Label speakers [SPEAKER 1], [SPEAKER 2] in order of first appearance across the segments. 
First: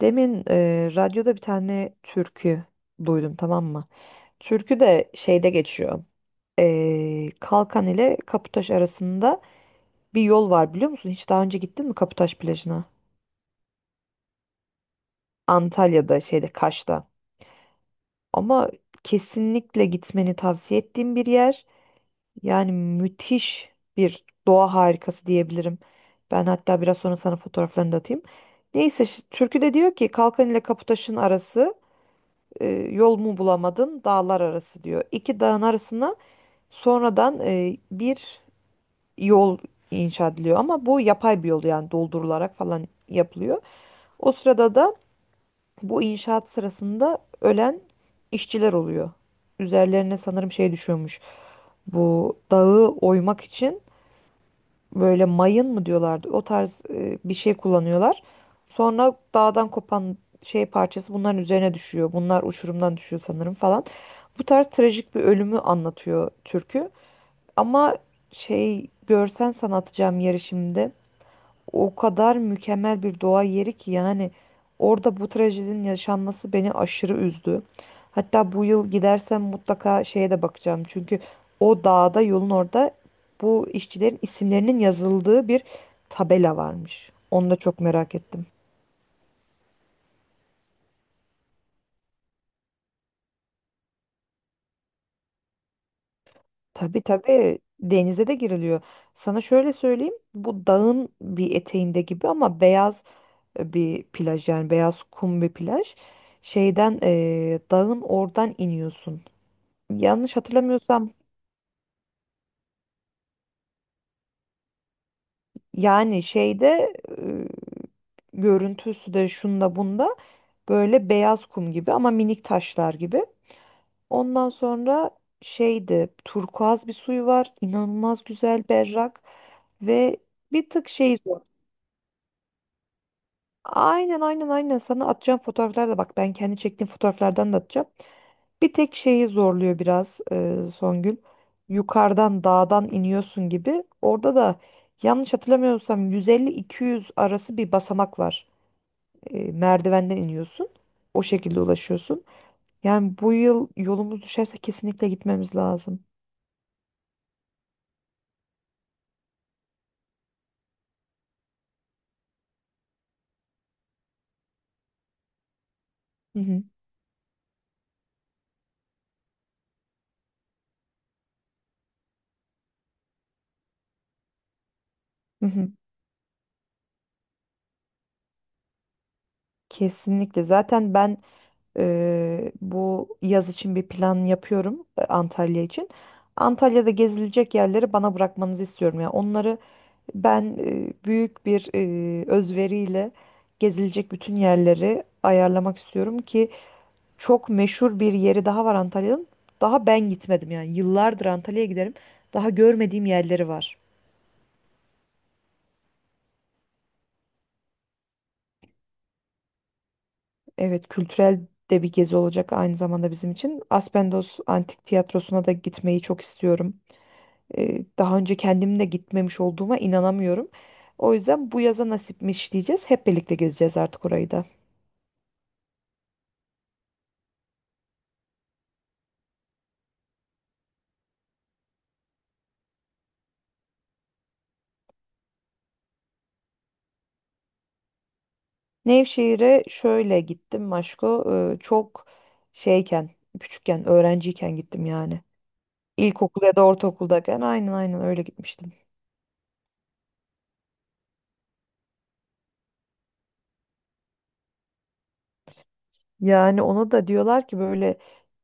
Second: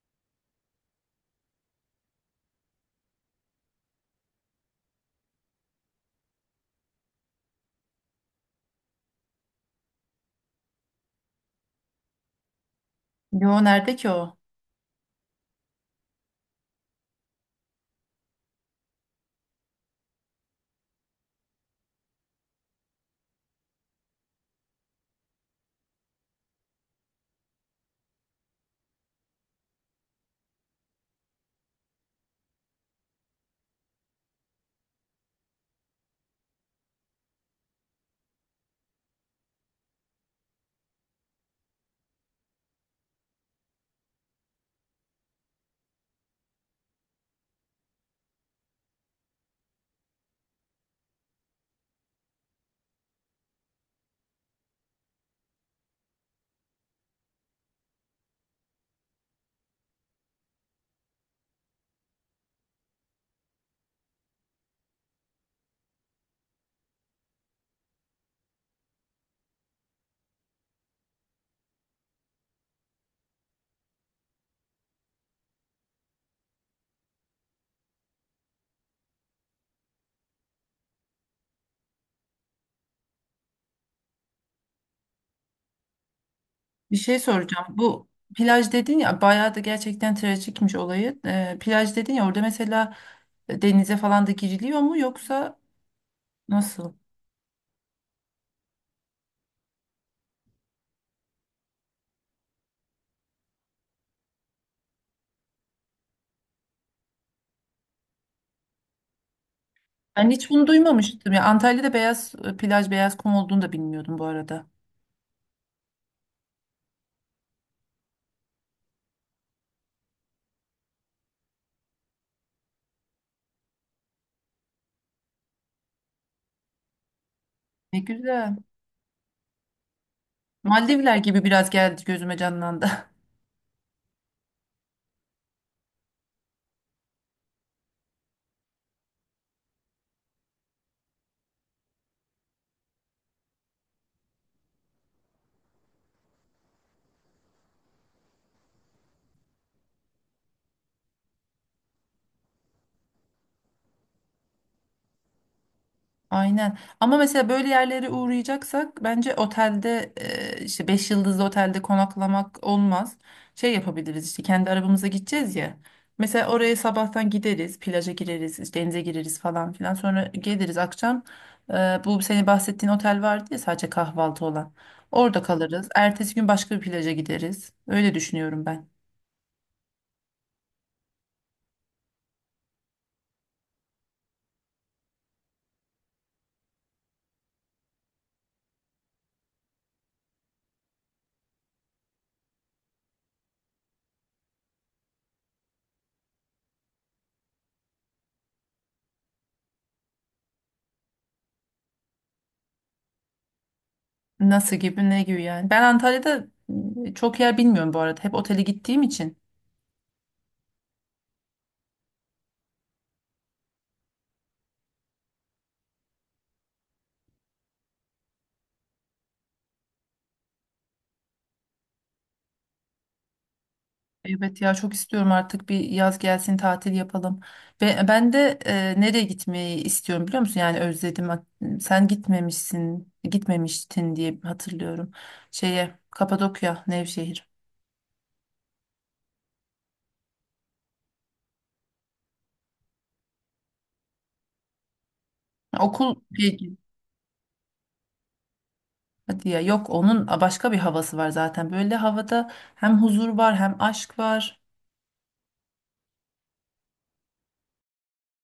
[SPEAKER 1] Demin radyoda bir tane türkü duydum, tamam mı? Türkü de şeyde geçiyor. Kalkan ile Kaputaş arasında bir yol var, biliyor musun? Hiç daha önce gittin mi Kaputaş plajına?
[SPEAKER 2] Yo, nerede ki o?
[SPEAKER 1] Antalya'da şeyde, Kaş'ta. Ama kesinlikle gitmeni tavsiye ettiğim bir yer. Yani müthiş bir doğa harikası diyebilirim. Ben hatta biraz sonra sana fotoğraflarını da atayım. Neyse türkü de diyor ki Kalkan ile Kaputaş'ın arası, E, yol mu bulamadın dağlar arası diyor. İki dağın arasına sonradan bir yol inşa ediliyor ama bu yapay bir yol, yani doldurularak falan yapılıyor. O sırada da bu inşaat sırasında ölen işçiler oluyor. Üzerlerine sanırım şey düşüyormuş. Bu dağı oymak için böyle mayın mı diyorlardı, o tarz bir şey kullanıyorlar. Sonra dağdan kopan şey parçası bunların üzerine düşüyor. Bunlar uçurumdan düşüyor sanırım falan. Bu tarz trajik bir ölümü anlatıyor türkü. Ama şey, görsen sana atacağım yeri şimdi. O kadar mükemmel bir doğa yeri ki yani orada bu trajedinin yaşanması beni aşırı üzdü. Hatta bu yıl gidersem mutlaka şeye de bakacağım. Çünkü o dağda, yolun orada, bu işçilerin isimlerinin yazıldığı bir tabela
[SPEAKER 2] Bir
[SPEAKER 1] varmış.
[SPEAKER 2] şey
[SPEAKER 1] Onu da
[SPEAKER 2] soracağım.
[SPEAKER 1] çok
[SPEAKER 2] Bu
[SPEAKER 1] merak ettim.
[SPEAKER 2] plaj dedin ya, bayağı da gerçekten trajikmiş olayı. Plaj dedin ya, orada mesela denize falan da giriliyor mu, yoksa nasıl?
[SPEAKER 1] Tabii tabii, denize de giriliyor. Sana şöyle söyleyeyim. Bu dağın bir eteğinde gibi ama beyaz bir plaj, yani beyaz kum bir plaj. Şeyden dağın oradan iniyorsun.
[SPEAKER 2] Ben
[SPEAKER 1] Yanlış
[SPEAKER 2] hiç bunu
[SPEAKER 1] hatırlamıyorsam
[SPEAKER 2] duymamıştım. Ya Antalya'da beyaz plaj, beyaz kum olduğunu da bilmiyordum bu arada.
[SPEAKER 1] yani şeyde, e, görüntüsü de şunda bunda böyle beyaz kum gibi ama minik taşlar gibi. Ondan sonra şeydi, turkuaz bir suyu var,
[SPEAKER 2] Ne
[SPEAKER 1] inanılmaz
[SPEAKER 2] güzel.
[SPEAKER 1] güzel, berrak ve bir tık
[SPEAKER 2] Maldivler
[SPEAKER 1] şey zor.
[SPEAKER 2] gibi biraz geldi, gözüme canlandı.
[SPEAKER 1] Aynen aynen aynen, sana atacağım fotoğraflar da, bak ben kendi çektiğim fotoğraflardan da atacağım. Bir tek şeyi zorluyor biraz, Songül. Yukarıdan dağdan iniyorsun gibi. Orada da yanlış hatırlamıyorsam 150-200 arası bir basamak var. Merdivenden iniyorsun. O şekilde ulaşıyorsun. Yani bu yıl yolumuz düşerse kesinlikle gitmemiz lazım.
[SPEAKER 2] Aynen. Ama mesela böyle yerlere uğrayacaksak bence otelde işte 5 yıldızlı otelde konaklamak olmaz. Şey yapabiliriz işte, kendi arabamıza gideceğiz ya.
[SPEAKER 1] Hı
[SPEAKER 2] Mesela
[SPEAKER 1] hı,
[SPEAKER 2] oraya sabahtan gideriz, plaja gireriz, işte denize gireriz falan filan. Sonra geliriz akşam. e, bu senin bahsettiğin otel vardı ya, sadece kahvaltı olan. Orada
[SPEAKER 1] hı hı.
[SPEAKER 2] kalırız. Ertesi gün başka bir plaja gideriz. Öyle düşünüyorum ben.
[SPEAKER 1] Kesinlikle. Zaten ben bu yaz için bir plan yapıyorum, Antalya için. Antalya'da gezilecek yerleri bana bırakmanızı istiyorum. Yani onları ben büyük bir özveriyle gezilecek bütün yerleri ayarlamak istiyorum, ki çok meşhur bir yeri daha var Antalya'nın. Daha ben gitmedim, yani yıllardır Antalya'ya giderim. Daha görmediğim yerleri var.
[SPEAKER 2] Nasıl gibi, ne gibi yani. Ben Antalya'da çok yer bilmiyorum bu arada. Hep otele gittiğim için.
[SPEAKER 1] Evet, kültürel de bir gezi olacak aynı zamanda bizim için. Aspendos Antik Tiyatrosu'na da gitmeyi çok istiyorum. Daha önce kendim de gitmemiş olduğuma inanamıyorum. O yüzden bu yaza nasipmiş diyeceğiz. Hep birlikte gezeceğiz artık orayı da.
[SPEAKER 2] Evet ya, çok istiyorum artık bir yaz gelsin, tatil yapalım. Ve ben de nereye gitmeyi istiyorum biliyor musun? Yani özledim. Sen gitmemişsin, gitmemiştin diye hatırlıyorum. Şeye Kapadokya, Nevşehir.
[SPEAKER 1] Nevşehir'e şöyle gittim Maşko. Çok şeyken, küçükken, öğrenciyken gittim yani.
[SPEAKER 2] Okul
[SPEAKER 1] İlkokul ya da
[SPEAKER 2] peki.
[SPEAKER 1] ortaokuldayken, aynen aynen, öyle gitmiştim.
[SPEAKER 2] Hadi ya, yok onun başka bir havası var zaten. Böyle havada hem huzur var hem aşk var.
[SPEAKER 1] Yani ona da diyorlar ki böyle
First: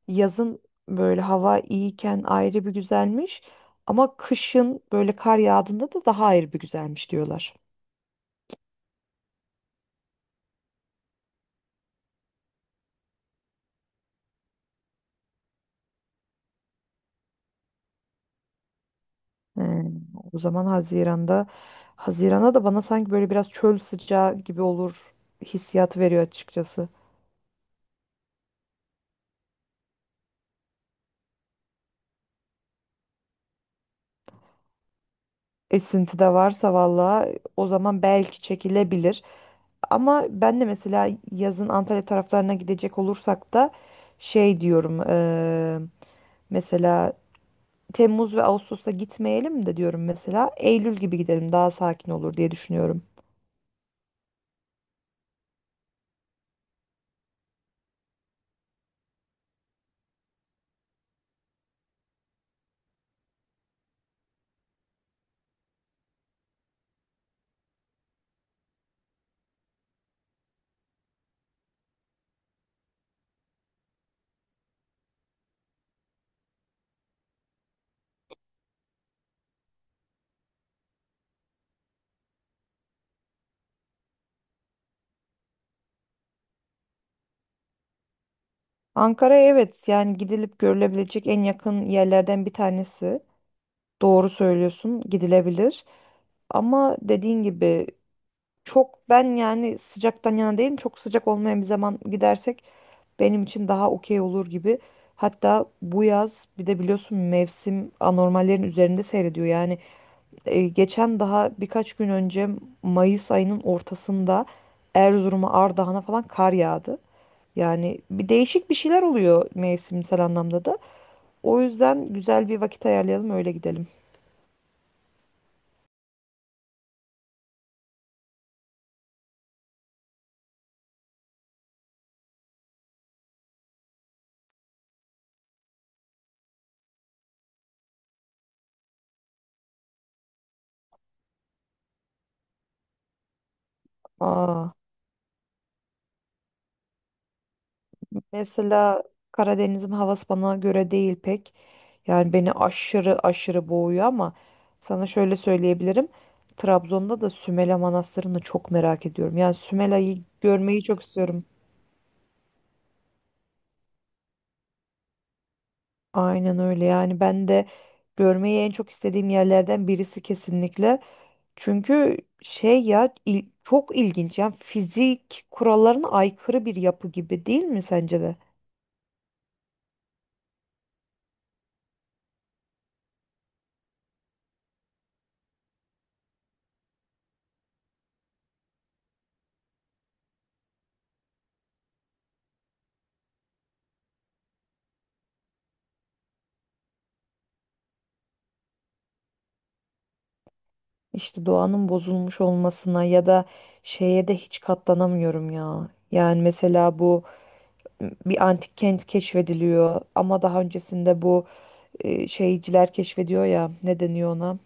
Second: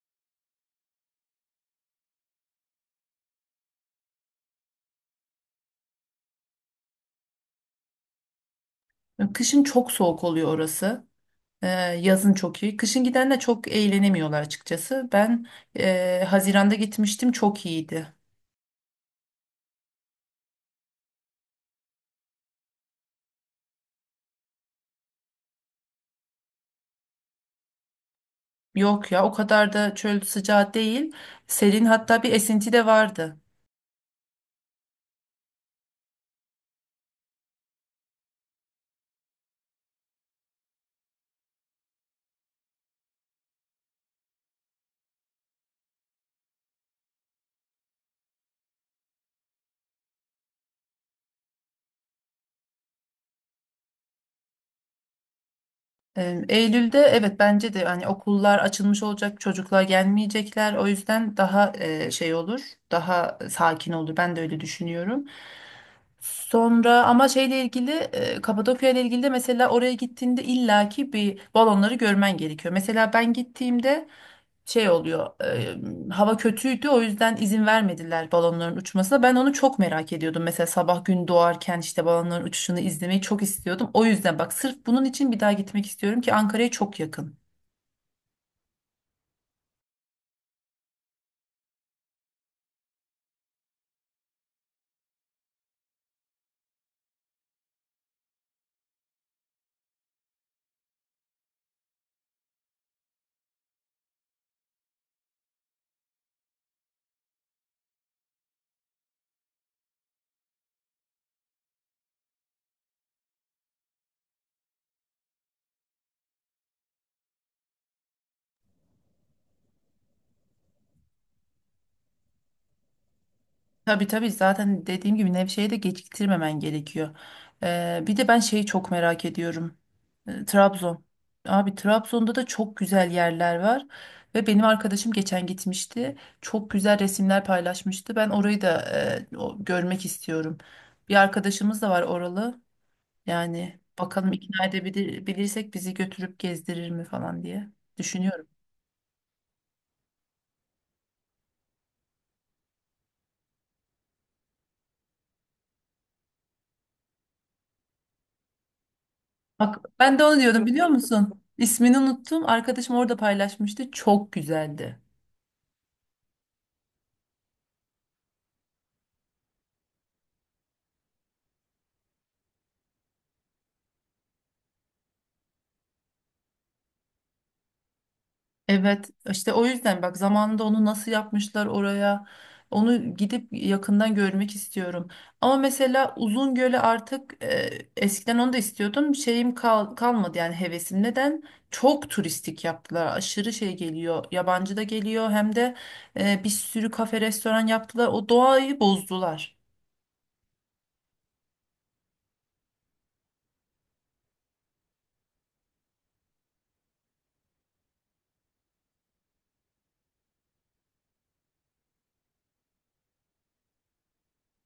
[SPEAKER 1] yazın, böyle hava iyiyken ayrı bir güzelmiş ama kışın böyle kar yağdığında da daha ayrı bir güzelmiş diyorlar.
[SPEAKER 2] Kışın çok soğuk oluyor orası. E, yazın çok iyi. Kışın gidenler çok eğlenemiyorlar açıkçası. Ben Haziran'da gitmiştim, çok iyiydi.
[SPEAKER 1] Hmm. O zaman Haziran'da, Haziran'a da bana sanki böyle biraz çöl sıcağı gibi olur hissiyatı veriyor açıkçası.
[SPEAKER 2] Yok ya, o kadar da çöl sıcağı değil. Serin, hatta bir esinti de vardı.
[SPEAKER 1] Esinti de varsa valla o zaman belki çekilebilir. Ama ben de mesela yazın Antalya taraflarına gidecek olursak da şey diyorum, mesela Temmuz ve Ağustos'a gitmeyelim de diyorum mesela. Eylül gibi gidelim, daha sakin olur diye düşünüyorum.
[SPEAKER 2] Eylül'de evet, bence de hani okullar açılmış olacak, çocuklar gelmeyecekler. O yüzden daha şey olur, daha sakin olur. Ben de öyle düşünüyorum. Sonra ama şeyle ilgili, Kapadokya ile ilgili de mesela, oraya gittiğinde illaki bir balonları görmen gerekiyor. Mesela ben gittiğimde şey oluyor, hava kötüydü, o yüzden izin vermediler balonların uçmasına. Ben onu çok merak ediyordum. Mesela sabah gün doğarken işte balonların uçuşunu izlemeyi çok istiyordum. O yüzden bak, sırf bunun için bir daha gitmek istiyorum ki Ankara'ya çok yakın.
[SPEAKER 1] Ankara, evet, yani gidilip görülebilecek en yakın yerlerden bir tanesi. Doğru söylüyorsun, gidilebilir. Ama dediğin gibi çok, ben yani sıcaktan yana değilim. Çok sıcak olmayan bir zaman gidersek benim için daha okey olur gibi. Hatta bu yaz bir de biliyorsun mevsim anormallerin üzerinde seyrediyor. Yani geçen daha birkaç gün önce, Mayıs ayının ortasında, Erzurum'a, Ardahan'a falan kar yağdı. Yani bir değişik bir şeyler oluyor mevsimsel anlamda da. O yüzden güzel bir vakit ayarlayalım, öyle gidelim.
[SPEAKER 2] Tabii tabii, zaten dediğim gibi Nevşehir'e de geciktirmemen gerekiyor. Bir de ben şeyi çok merak ediyorum. Trabzon. Abi, Trabzon'da da çok güzel yerler var ve benim arkadaşım geçen gitmişti. Çok güzel resimler paylaşmıştı. Ben orayı da görmek istiyorum. Bir arkadaşımız da var oralı. Yani bakalım, ikna
[SPEAKER 1] Aa,
[SPEAKER 2] edebilirsek bizi götürüp gezdirir mi falan diye düşünüyorum.
[SPEAKER 1] mesela Karadeniz'in havası bana göre değil pek. Yani beni aşırı aşırı boğuyor ama sana şöyle söyleyebilirim. Trabzon'da da Sümela Manastırı'nı çok merak ediyorum. Yani
[SPEAKER 2] Bak ben de
[SPEAKER 1] Sümela'yı
[SPEAKER 2] onu diyordum,
[SPEAKER 1] görmeyi
[SPEAKER 2] biliyor
[SPEAKER 1] çok
[SPEAKER 2] musun?
[SPEAKER 1] istiyorum.
[SPEAKER 2] İsmini unuttum. Arkadaşım orada paylaşmıştı. Çok güzeldi.
[SPEAKER 1] Aynen öyle, yani ben de görmeyi en çok istediğim yerlerden birisi kesinlikle. Çünkü şey ya, çok ilginç, yani fizik kurallarına aykırı bir yapı gibi, değil mi sence de?
[SPEAKER 2] Evet işte, o yüzden bak, zamanında onu nasıl yapmışlar oraya, onu gidip yakından görmek istiyorum. Ama mesela Uzungöl'e artık, eskiden onu da istiyordum, şeyim kalmadı yani, hevesim. Neden? Çok turistik yaptılar, aşırı şey geliyor, yabancı da geliyor hem de, bir sürü kafe restoran yaptılar, o doğayı bozdular.
[SPEAKER 1] İşte doğanın bozulmuş olmasına ya da şeye de hiç katlanamıyorum ya. Yani mesela bu bir antik kent keşfediliyor ama daha öncesinde bu şeyciler keşfediyor ya, ne deniyor ona?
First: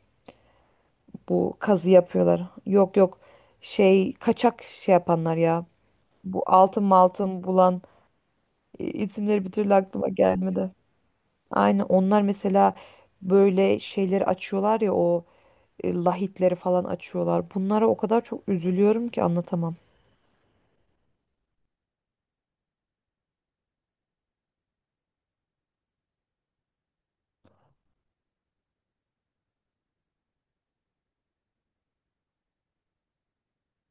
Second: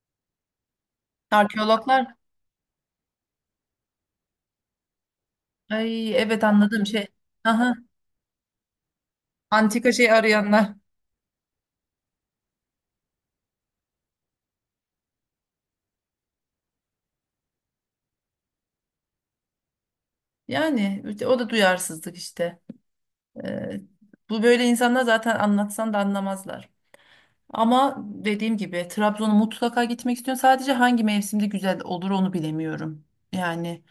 [SPEAKER 1] Bu kazı
[SPEAKER 2] Arkeologlar.
[SPEAKER 1] yapıyorlar. Yok yok, şey kaçak şey yapanlar ya.
[SPEAKER 2] Ay,
[SPEAKER 1] Bu
[SPEAKER 2] evet,
[SPEAKER 1] altın
[SPEAKER 2] anladım şey.
[SPEAKER 1] maltın
[SPEAKER 2] Aha,
[SPEAKER 1] bulan, isimleri bir türlü
[SPEAKER 2] antika
[SPEAKER 1] aklıma
[SPEAKER 2] şey arayanlar.
[SPEAKER 1] gelmedi. Aynen onlar, mesela böyle şeyleri açıyorlar ya, o lahitleri falan açıyorlar. Bunlara o kadar çok üzülüyorum ki anlatamam.
[SPEAKER 2] Yani işte, o da duyarsızlık işte. Ee, bu böyle insanlar zaten, anlatsan da anlamazlar. Ama dediğim gibi Trabzon'a mutlaka gitmek istiyorum. Sadece hangi mevsimde güzel olur onu bilemiyorum. Yani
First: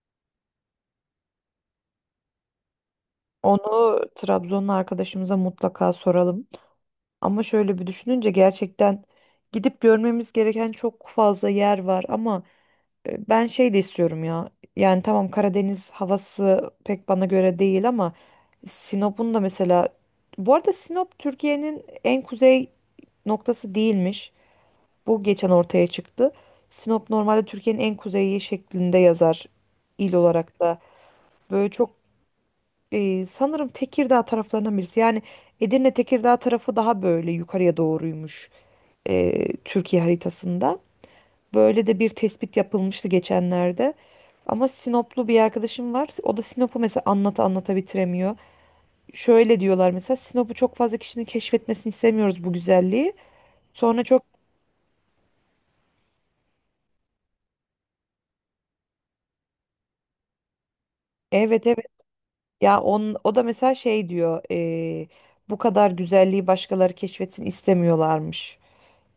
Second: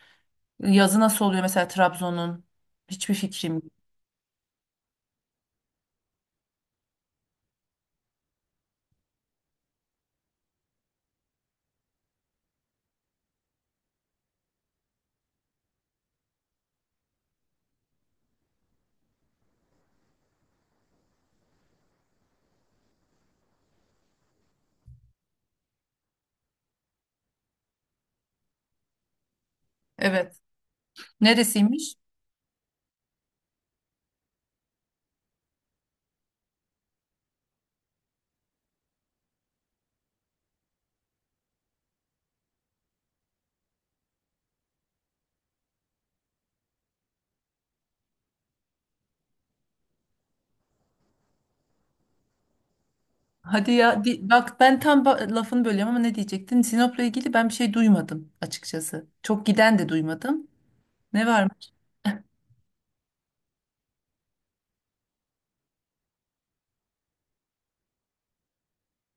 [SPEAKER 2] yazı nasıl oluyor mesela Trabzon'un? Hiçbir fikrim yok.
[SPEAKER 1] Onu Trabzonlu arkadaşımıza mutlaka soralım. Ama şöyle bir düşününce gerçekten gidip görmemiz gereken çok fazla yer var, ama ben şey de istiyorum ya. Yani tamam, Karadeniz havası pek bana göre değil ama Sinop'un da mesela, bu arada Sinop Türkiye'nin en kuzey noktası değilmiş. Bu geçen ortaya çıktı. Sinop normalde Türkiye'nin en kuzeyi şeklinde yazar, il
[SPEAKER 2] Evet.
[SPEAKER 1] olarak da. Böyle çok
[SPEAKER 2] Neresiymiş?
[SPEAKER 1] sanırım Tekirdağ taraflarından birisi. Yani Edirne, Tekirdağ tarafı daha böyle yukarıya doğruymuş, Türkiye haritasında. Böyle de bir tespit yapılmıştı geçenlerde. Ama Sinoplu bir arkadaşım var. O da Sinop'u mesela anlata anlata bitiremiyor. Şöyle diyorlar mesela, Sinop'u çok fazla kişinin keşfetmesini istemiyoruz bu güzelliği.
[SPEAKER 2] Hadi ya,
[SPEAKER 1] Sonra çok,
[SPEAKER 2] bak ben tam lafını bölüyorum ama ne diyecektin? Sinop'la ilgili ben bir şey duymadım açıkçası. Çok giden de duymadım. Ne var?
[SPEAKER 1] evet evet ya, o da mesela şey diyor, bu kadar güzelliği başkaları keşfetsin istemiyorlarmış.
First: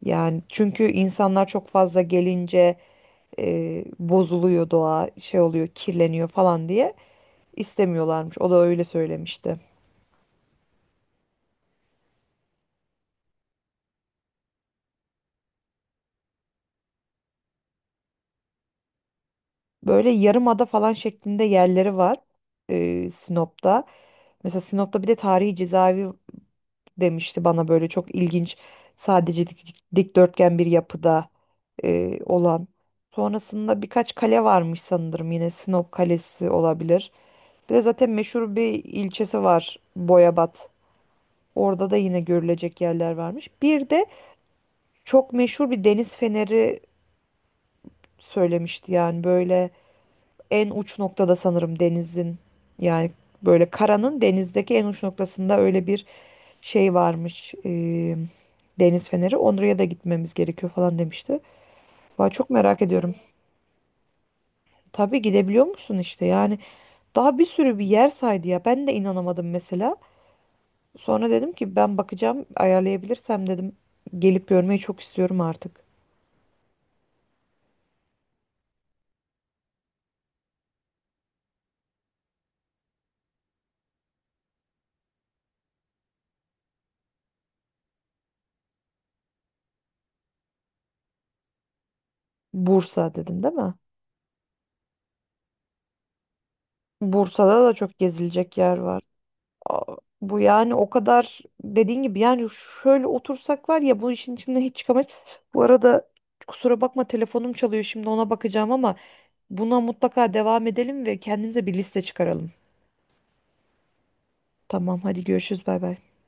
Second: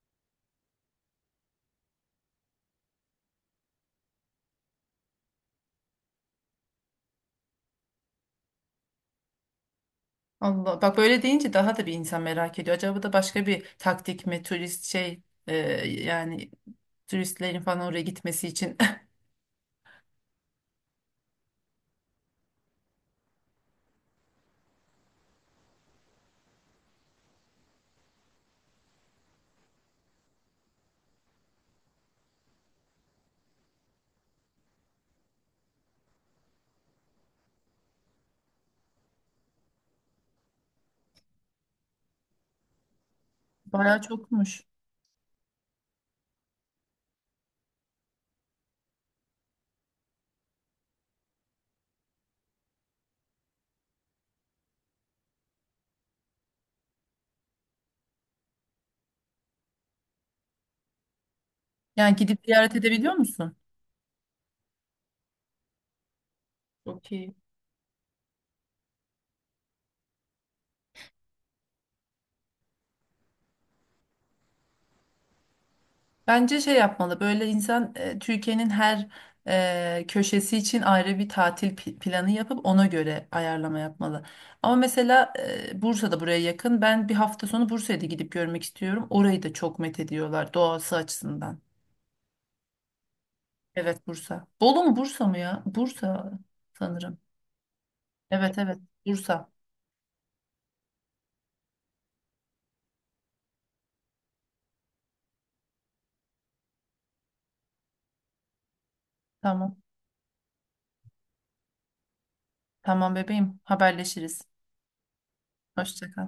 [SPEAKER 1] Yani çünkü insanlar çok fazla gelince bozuluyor doğa, şey oluyor, kirleniyor falan diye istemiyorlarmış. O da öyle söylemişti.
[SPEAKER 2] Allah, bak böyle deyince daha da bir insan merak ediyor. Acaba da başka bir taktik mi, turist şey yani, turistlerin falan oraya gitmesi için
[SPEAKER 1] Böyle yarımada falan şeklinde yerleri var, Sinop'ta. Mesela Sinop'ta bir de tarihi cezaevi demişti bana, böyle çok ilginç, sadece dikdörtgen bir yapıda olan. Sonrasında birkaç kale varmış, sanırım yine Sinop Kalesi olabilir. Bir de zaten meşhur bir ilçesi var, Boyabat. Orada da yine görülecek yerler varmış. Bir
[SPEAKER 2] bayağı
[SPEAKER 1] de
[SPEAKER 2] çokmuş.
[SPEAKER 1] çok meşhur bir deniz feneri söylemişti, yani böyle en uç noktada, sanırım denizin, yani böyle karanın denizdeki en uç noktasında öyle bir şey varmış. Deniz feneri. Oraya da gitmemiz gerekiyor falan demişti.
[SPEAKER 2] Yani
[SPEAKER 1] Vay,
[SPEAKER 2] gidip
[SPEAKER 1] çok
[SPEAKER 2] ziyaret
[SPEAKER 1] merak
[SPEAKER 2] edebiliyor
[SPEAKER 1] ediyorum.
[SPEAKER 2] musun?
[SPEAKER 1] Tabii, gidebiliyor musun işte, yani
[SPEAKER 2] Çok iyi.
[SPEAKER 1] daha bir sürü bir yer saydı ya, ben de inanamadım mesela. Sonra dedim ki ben bakacağım, ayarlayabilirsem dedim, gelip görmeyi çok istiyorum artık.
[SPEAKER 2] Bence şey yapmalı böyle insan, Türkiye'nin her köşesi için ayrı bir tatil planı yapıp ona göre ayarlama yapmalı. Ama mesela Bursa'da buraya yakın, ben bir hafta sonu Bursa'ya da gidip görmek istiyorum. Orayı da çok methediyorlar doğası açısından.
[SPEAKER 1] Bursa dedin değil mi?
[SPEAKER 2] Evet, Bursa. Bolu mu Bursa mı ya? Bursa sanırım.
[SPEAKER 1] Bursa'da da çok
[SPEAKER 2] Evet
[SPEAKER 1] gezilecek yer
[SPEAKER 2] evet,
[SPEAKER 1] var.
[SPEAKER 2] Bursa.
[SPEAKER 1] Aa, bu yani o kadar dediğin gibi yani, şöyle otursak var ya, bu işin içinden hiç çıkamayız. Bu arada kusura bakma, telefonum çalıyor, şimdi ona bakacağım ama buna
[SPEAKER 2] Tamam.
[SPEAKER 1] mutlaka devam edelim ve kendimize bir liste çıkaralım.
[SPEAKER 2] Tamam bebeğim. Haberleşiriz.
[SPEAKER 1] Tamam, hadi görüşürüz, bay bay.
[SPEAKER 2] Hoşça kal.